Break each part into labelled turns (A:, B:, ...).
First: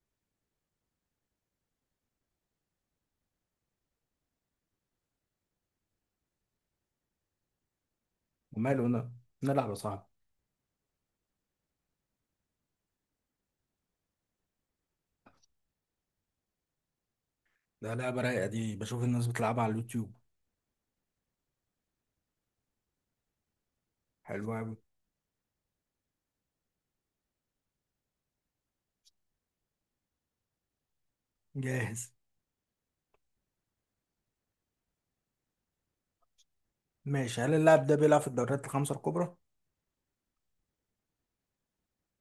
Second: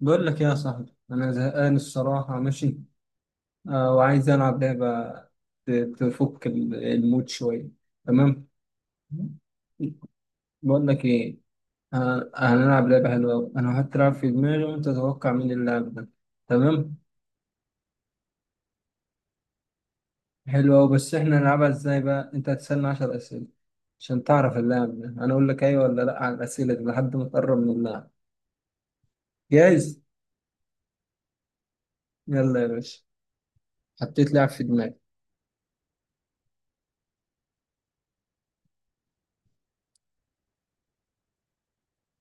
A: بقول لك يا صاحبي انا زهقان الصراحه. ماشي. آه وعايز العب لعبه. ت- تفك المود شويه. تمام.
B: وماله، انا نلعب يا صاحبي.
A: بقول لك ايه؟ آه هنلعب لعبه حلوه أوي. انا هتلعب في دماغي وانت تتوقع مين اللي لعب ده. تمام.
B: ده لعبة رايقة دي، بشوف الناس بتلعبها على اليوتيوب.
A: حلوه أوي، بس احنا نلعبها ازاي بقى؟ انت هتسالني 10 اسئله عشان تعرف
B: حلوة أوي.
A: اللاعب ده، انا اقول لك ايوه ولا لا على الاسئله دي لحد ما تقرب من اللاعب. جاهز.
B: جاهز.
A: يلا يا باشا. حطيت لاعب في دماغي.
B: ماشي، هل اللاعب ده بيلعب في الدوريات الخمسة الكبرى؟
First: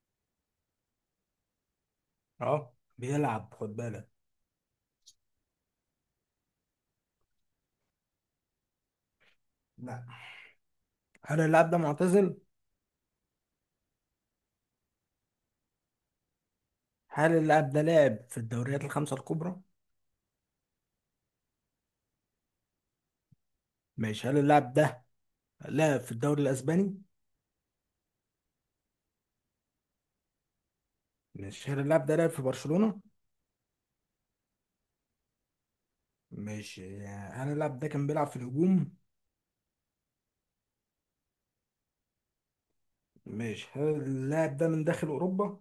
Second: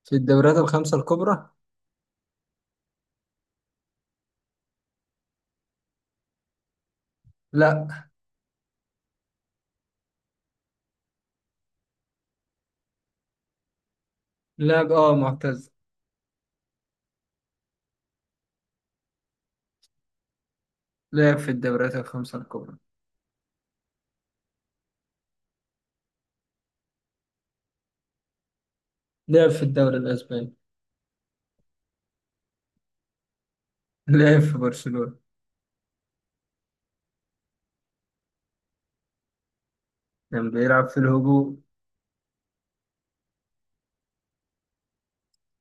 A: في الدوريات الخمسه الكبرى.
B: اه بيلعب، خد بالك.
A: لا.
B: لا. هل اللاعب ده معتزل؟
A: لاعب معتزل.
B: هل اللاعب ده لاعب في الدوريات الخمسة الكبرى؟
A: لعب في الدوريات الخمسة الكبرى.
B: ماشي، هل اللاعب ده لاعب في الدوري الأسباني؟
A: لعب في الدوري الأسباني.
B: ماشي، هل اللاعب ده لاعب في برشلونة؟
A: لعب في برشلونة.
B: ماشي، هل اللاعب ده كان بيلعب في الهجوم؟
A: كان بيلعب في الهجوم.
B: ماشي، هل اللاعب ده من داخل أوروبا؟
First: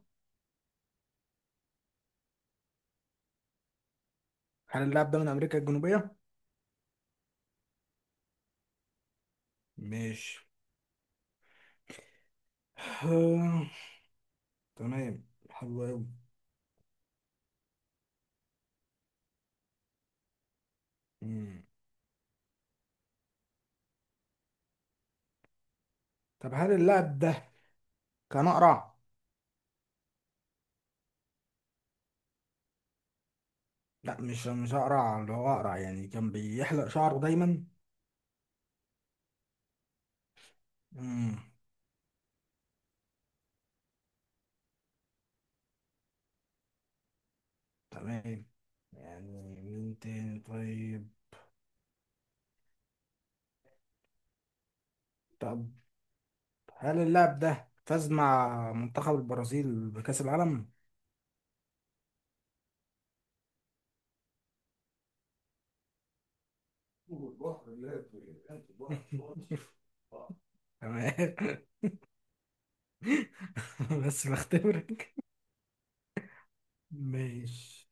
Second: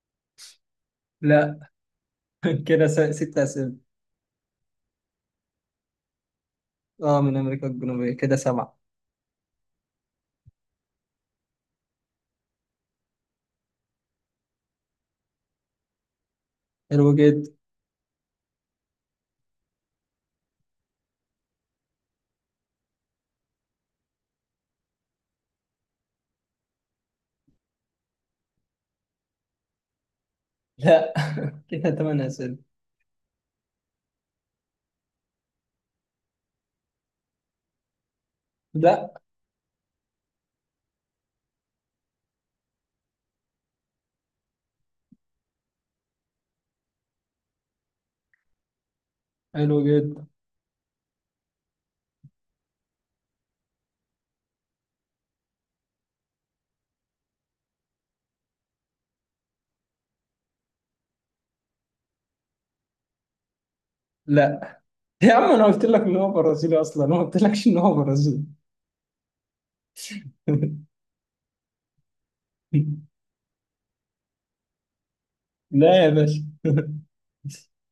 A: لا. كده ست أسئلة.
B: هل اللاعب ده من أمريكا الجنوبية؟
A: اه، من أمريكا الجنوبية، كده سبعة.
B: ماشي. تمام. حلو أوي.
A: حلو جدا.
B: مم. طب هل اللاعب ده كان أقرع؟
A: لا. كده تمن أسئلة.
B: لا، مش أقرع، اللي هو أقرع يعني كان بيحلق شعره دايما.
A: لا.
B: مم. تمام. يعني
A: حلو
B: مين
A: جدا.
B: تاني طيب؟ طب هل اللاعب ده فاز مع منتخب البرازيل بكأس العالم؟
A: لا يا عم، أنا قلت لك إن هو برازيلي أصلا؟ أنا ما قلتلكش إن هو برازيلي.
B: تمام. بس بختبرك.
A: لا يا باشا.
B: ماشي،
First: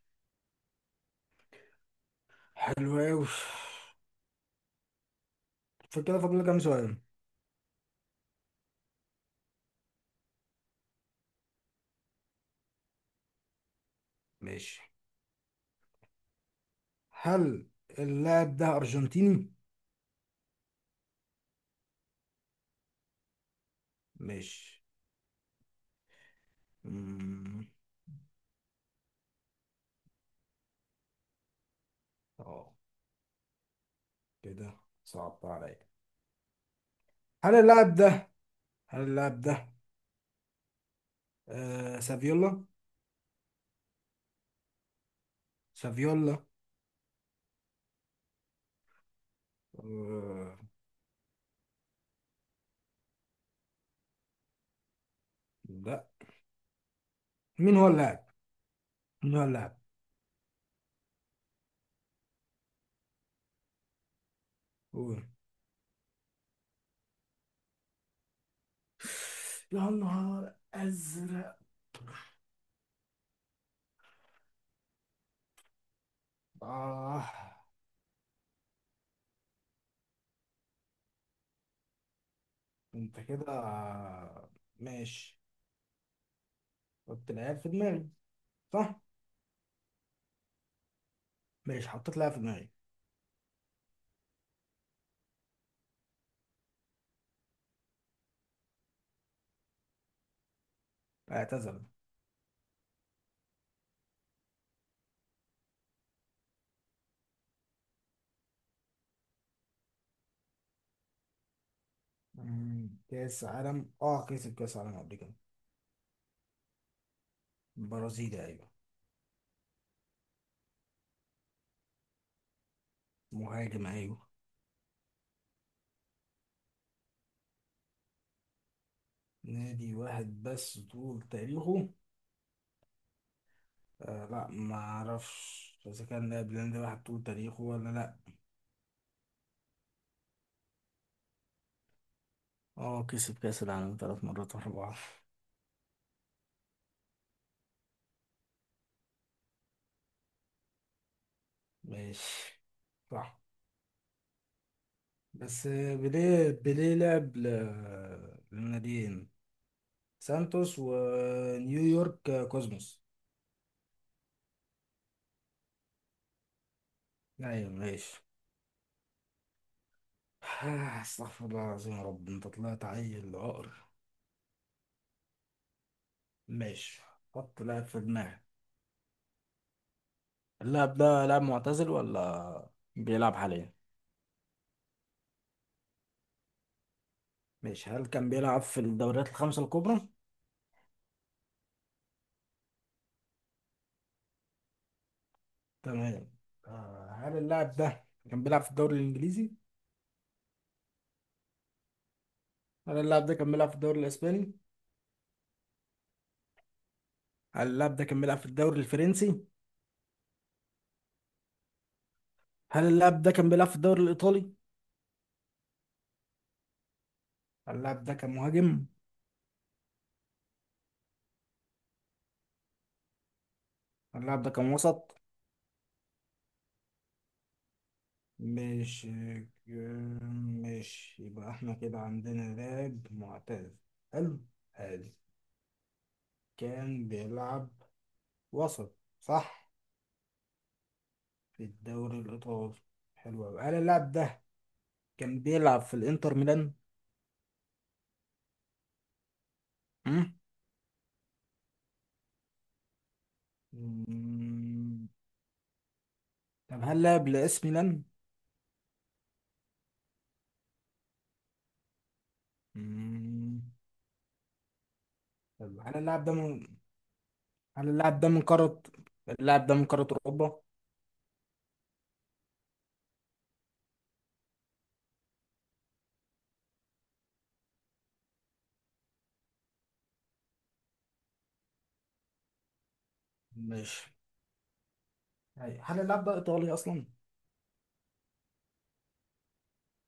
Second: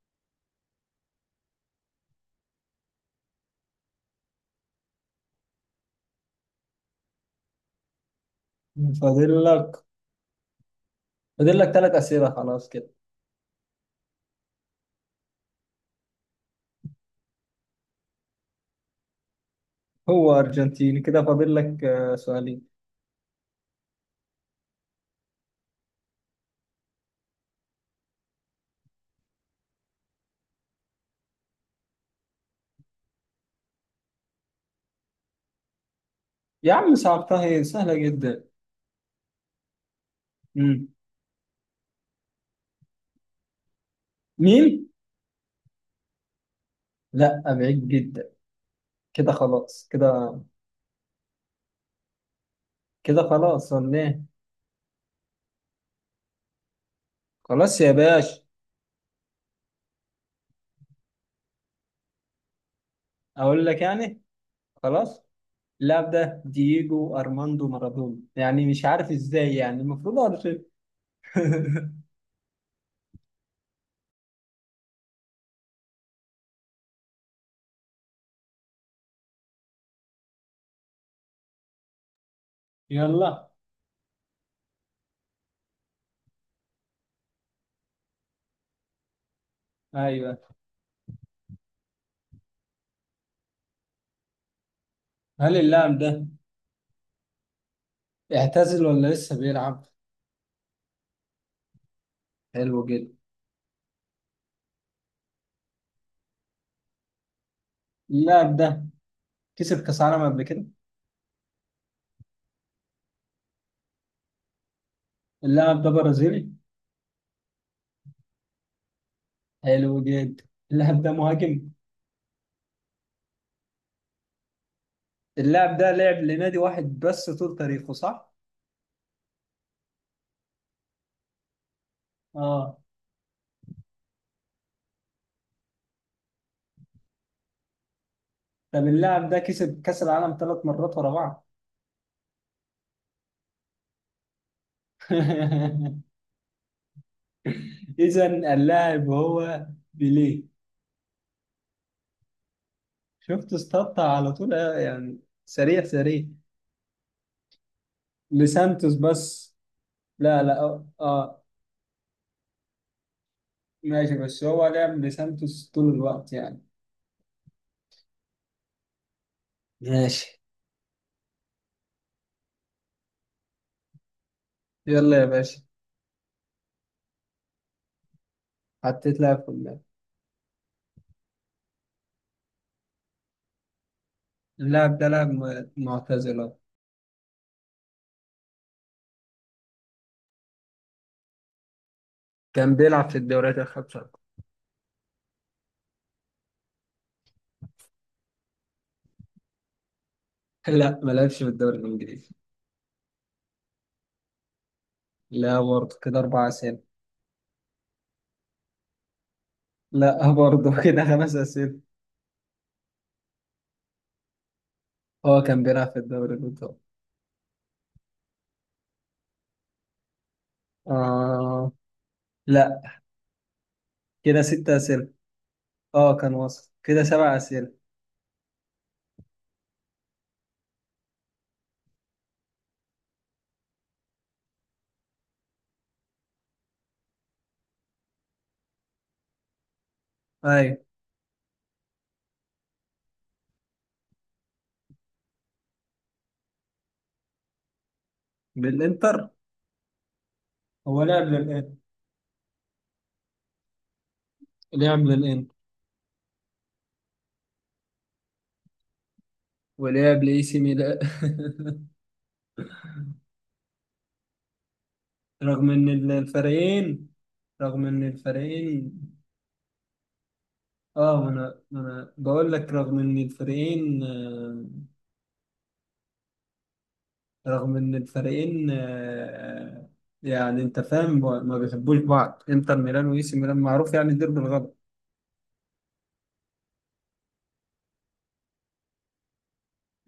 B: حلو أوي. فكده فاضل لي كام سؤال؟
A: فاضل لك فاضل لك ثلاث أسئلة خلاص كده.
B: ماشي، هل اللاعب ده أرجنتيني؟
A: هو أرجنتيني، كده فاضل لك سؤالين.
B: مش مم. اه، كده صعبت عليا.
A: يا عم صعبتها،
B: هل
A: هي سهلة
B: اللاعب ده
A: جدا.
B: هل اللاعب ده سافيولا؟
A: مين؟
B: سافيولا.
A: لا، بعيد جدا. كده خلاص كده.
B: آه
A: كده خلاص ولا ايه؟
B: لا. مين
A: خلاص
B: هو
A: يا
B: اللاعب؟
A: باش.
B: مين هو اللاعب؟
A: اقول لك يعني؟
B: قول.
A: خلاص. اللاعب ده دييجو ارماندو مارادونا. يعني مش عارف ازاي،
B: يا
A: يعني المفروض اعرف
B: نهار
A: إيه.
B: أزرق. آه. أنت
A: يلا.
B: كده، ماشي. حط لاعب في دماغي، صح؟
A: ايوه.
B: ماشي، حطيت لاعب في دماغي.
A: هل اللاعب ده اعتزل ولا لسه بيلعب؟
B: اعتزل.
A: حلو جدا. اللاعب ده كسب كاس عالم قبل كده.
B: كأس عالم، اه كسب كأس عالم قبل كده.
A: اللاعب ده برازيلي.
B: برازيلي، أيوه.
A: حلو جدا. اللاعب ده مهاجم.
B: مهاجم، أيوه.
A: اللاعب ده لعب لنادي واحد بس طول تاريخه، صح؟
B: نادي واحد بس طول تاريخه.
A: اه.
B: آه لا، ما أعرفش إذا كان لاعب نادي واحد طول تاريخه ولا لأ.
A: طب اللاعب ده كسب كأس العالم ثلاث مرات ورا بعض.
B: اه كسب كأس العالم ثلاث مرات ورا بعض.
A: إذا اللاعب هو بيليه.
B: ماشي، صح.
A: شفت؟ استطع على طول يعني.
B: بس،
A: سريع سريع.
B: بيليه لعب
A: لسانتوس
B: للناديين.
A: بس. لا لا.
B: سانتوس ونيويورك، كوزموس.
A: ماشي، بس هو لعب لسانتوس طول الوقت يعني.
B: أيوه ماشي.
A: ماشي.
B: استغفر الله العظيم يا رب، انت طلعت عيل عقر.
A: يلا يا باشا.
B: ماشي، حط لاعب في دماغك.
A: حطيت لاعب في اللاعب.
B: اللاعب ده لاعب معتزل ولا بيلعب حاليا؟
A: اللاعب ده لاعب معتزل أهو.
B: ماشي، هل كان بيلعب في الدوريات الخمسة الكبرى؟
A: كان بيلعب في الدوريات الخمسة.
B: تمام. هل اللاعب ده كان بيلعب في الدوري الإنجليزي؟
A: لا، ما لعبش في الدوري الإنجليزي.
B: هل اللاعب ده كان بيلعب في الدوري الإسباني؟
A: لا برضه، كده أربع أسئلة.
B: هل اللاعب ده كان بيلعب في الدوري الفرنسي؟
A: لا برضه، كده خمس أسئلة.
B: هل اللاعب ده كان بيلعب في الدوري الإيطالي؟
A: اه، كان بيلعب في الدوري الإيطالي.
B: هل اللاعب ده كان مهاجم؟
A: آه لا.
B: هل
A: كده
B: اللاعب ده كان
A: ستة أسئلة.
B: وسط؟
A: اه كان وصل، كده سبع أسئلة.
B: مش مش يبقى احنا كده عندنا لاعب معتزل. حلو، حلو. كان بيلعب وسط، صح،
A: أيوة.
B: في الدوري الإيطالي. حلو أوي، هل اللاعب ده كان بيلعب في الإنتر ميلان؟
A: بالإنتر.
B: مم.
A: هو لعب للإنتر. لعب
B: مم.
A: للإنتر.
B: طب هل لعب لإس ميلان؟
A: ولعب لإي سي ميلان.
B: مم.
A: رغم
B: طب
A: إن
B: هل اللاعب ده من
A: الفريقين. رغم
B: هل
A: إن
B: اللاعب ده من قارة
A: الفريقين.
B: اللاعب ده من قارة أوروبا؟
A: اه، ما أنا بقول لك، رغم إن الفريقين رغم إن الفريقين يعني أنت فاهم، ما بيحبوش بعض. إنتر ميلان وإي سي ميلان معروف
B: ماشي.
A: يعني الدير بالغلط.
B: هل اللاعب ده إيطالي أصلا؟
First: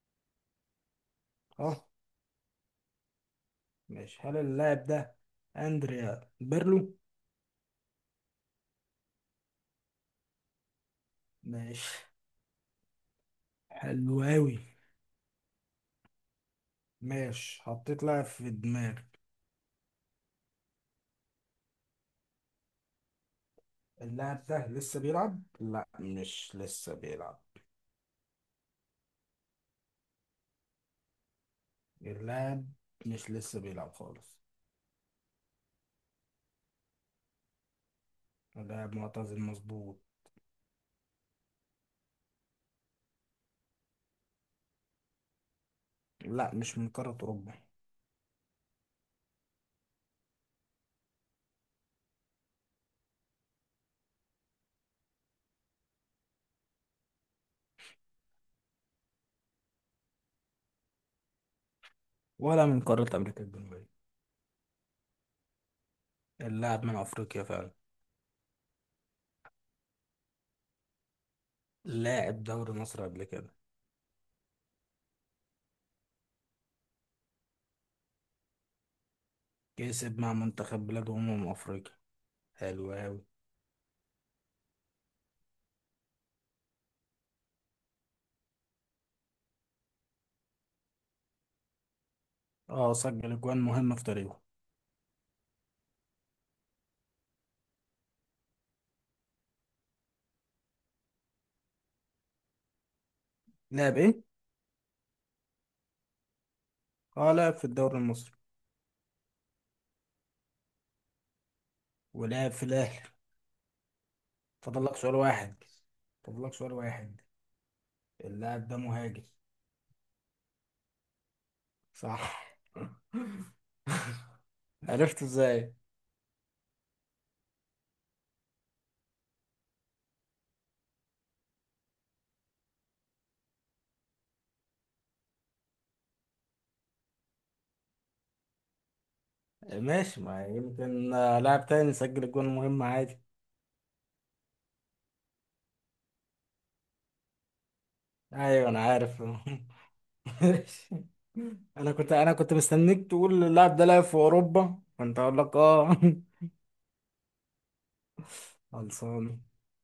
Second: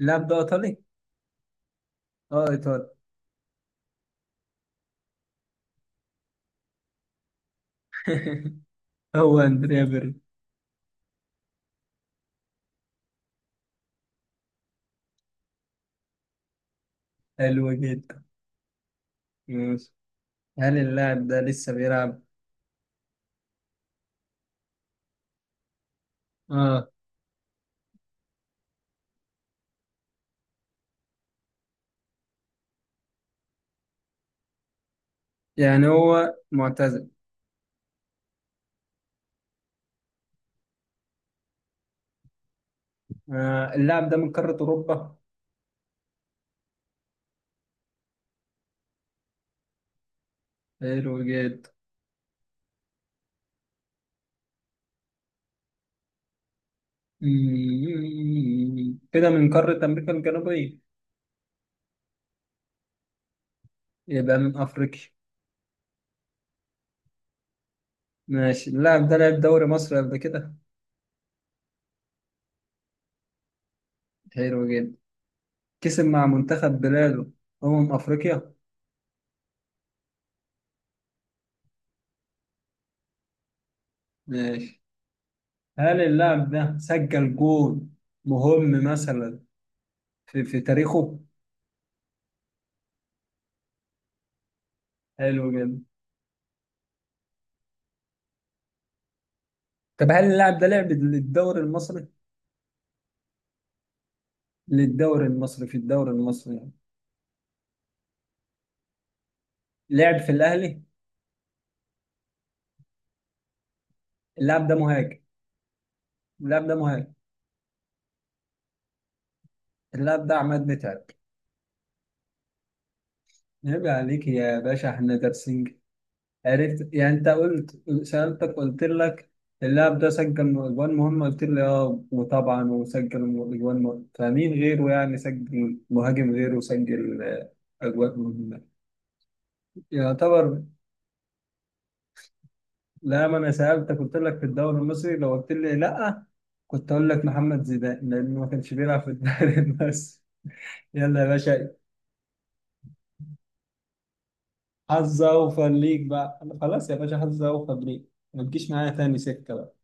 A: اللاعب ده إيطالي؟
B: أه.
A: اه إيطالي.
B: ماشي، هل اللاعب ده أندريا بيرلو؟
A: هو أندريا بيرلو.
B: ماشي، حلو أوي. ماشي،
A: حلو
B: حطيت
A: جدا.
B: لاعب في دماغي.
A: ماشي. هل اللاعب ده لسه بيلعب؟
B: اللاعب ده لسه بيلعب؟ لا، مش
A: اه.
B: لسه بيلعب. اللاعب مش لسه بيلعب خالص.
A: يعني هو معتزل.
B: اللاعب معتزل، مظبوط.
A: آه، اللاعب ده من قارة أوروبا.
B: لا، مش من قارة أوروبا.
A: حلو جدا. مم. كده من قارة أمريكا الجنوبية.
B: ولا من قارة أمريكا الجنوبية.
A: يبقى من أفريقيا.
B: اللاعب من أفريقيا فعلا.
A: ماشي. اللاعب ده لعب دوري مصر قبل كده.
B: لاعب دوري مصر قبل كده.
A: حلو جدا. كسب مع منتخب بلاده أمم أفريقيا.
B: كسب مع منتخب بلاد أمم أفريقيا. حلو أوي.
A: ماشي. هل اللاعب ده سجل جول مهم مثلا في تاريخه؟
B: اه سجل أجوان مهمة في تاريخه.
A: حلو جدا. طب هل اللاعب ده لعب للدوري المصري؟
B: لاعب إيه؟
A: للدوري المصري، في الدوري المصري يعني.
B: اه لاعب في الدوري المصري.
A: لعب في الأهلي؟
B: ولعب في الأهلي.
A: اللاعب ده
B: فاضل لك سؤال
A: مهاجم.
B: واحد. فاضل لك
A: اللاعب
B: سؤال
A: ده مهاجم.
B: واحد. اللاعب ده مهاجم.
A: اللاعب ده عماد متعب.
B: صح.
A: عيب عليك يا باشا، احنا
B: عرفت ازاي؟
A: دارسين. عرفت يعني، انت قلت، سألتك قلت لك اللاعب ده سجل اجوان مهمة، قلت لي اه، وطبعا وسجل اجوان مهمة، فمين غيره يعني سجل؟ مهاجم غيره سجل اجوان مهمة.
B: ماشي، ما
A: يعتبر.
B: يمكن لاعب تاني يسجل الجون المهم، عادي.
A: لا، ما انا سألتك قلت لك في الدوري المصري، لو قلت لي لا كنت اقول لك محمد زيدان لانه ما
B: ايوه
A: كانش
B: انا
A: بيلعب في
B: عارف.
A: الدوري. بس.
B: ماشي.
A: يلا يا باشا.
B: انا كنت مستنيك تقول اللاعب ده لعب في اوروبا، فانت
A: حظ
B: اقول لك
A: اوفر
B: اه.
A: ليك بقى، خلاص يا باشا، حظ اوفر ليك. ما تجيش معايا تاني
B: خلصان.
A: سكه بقى.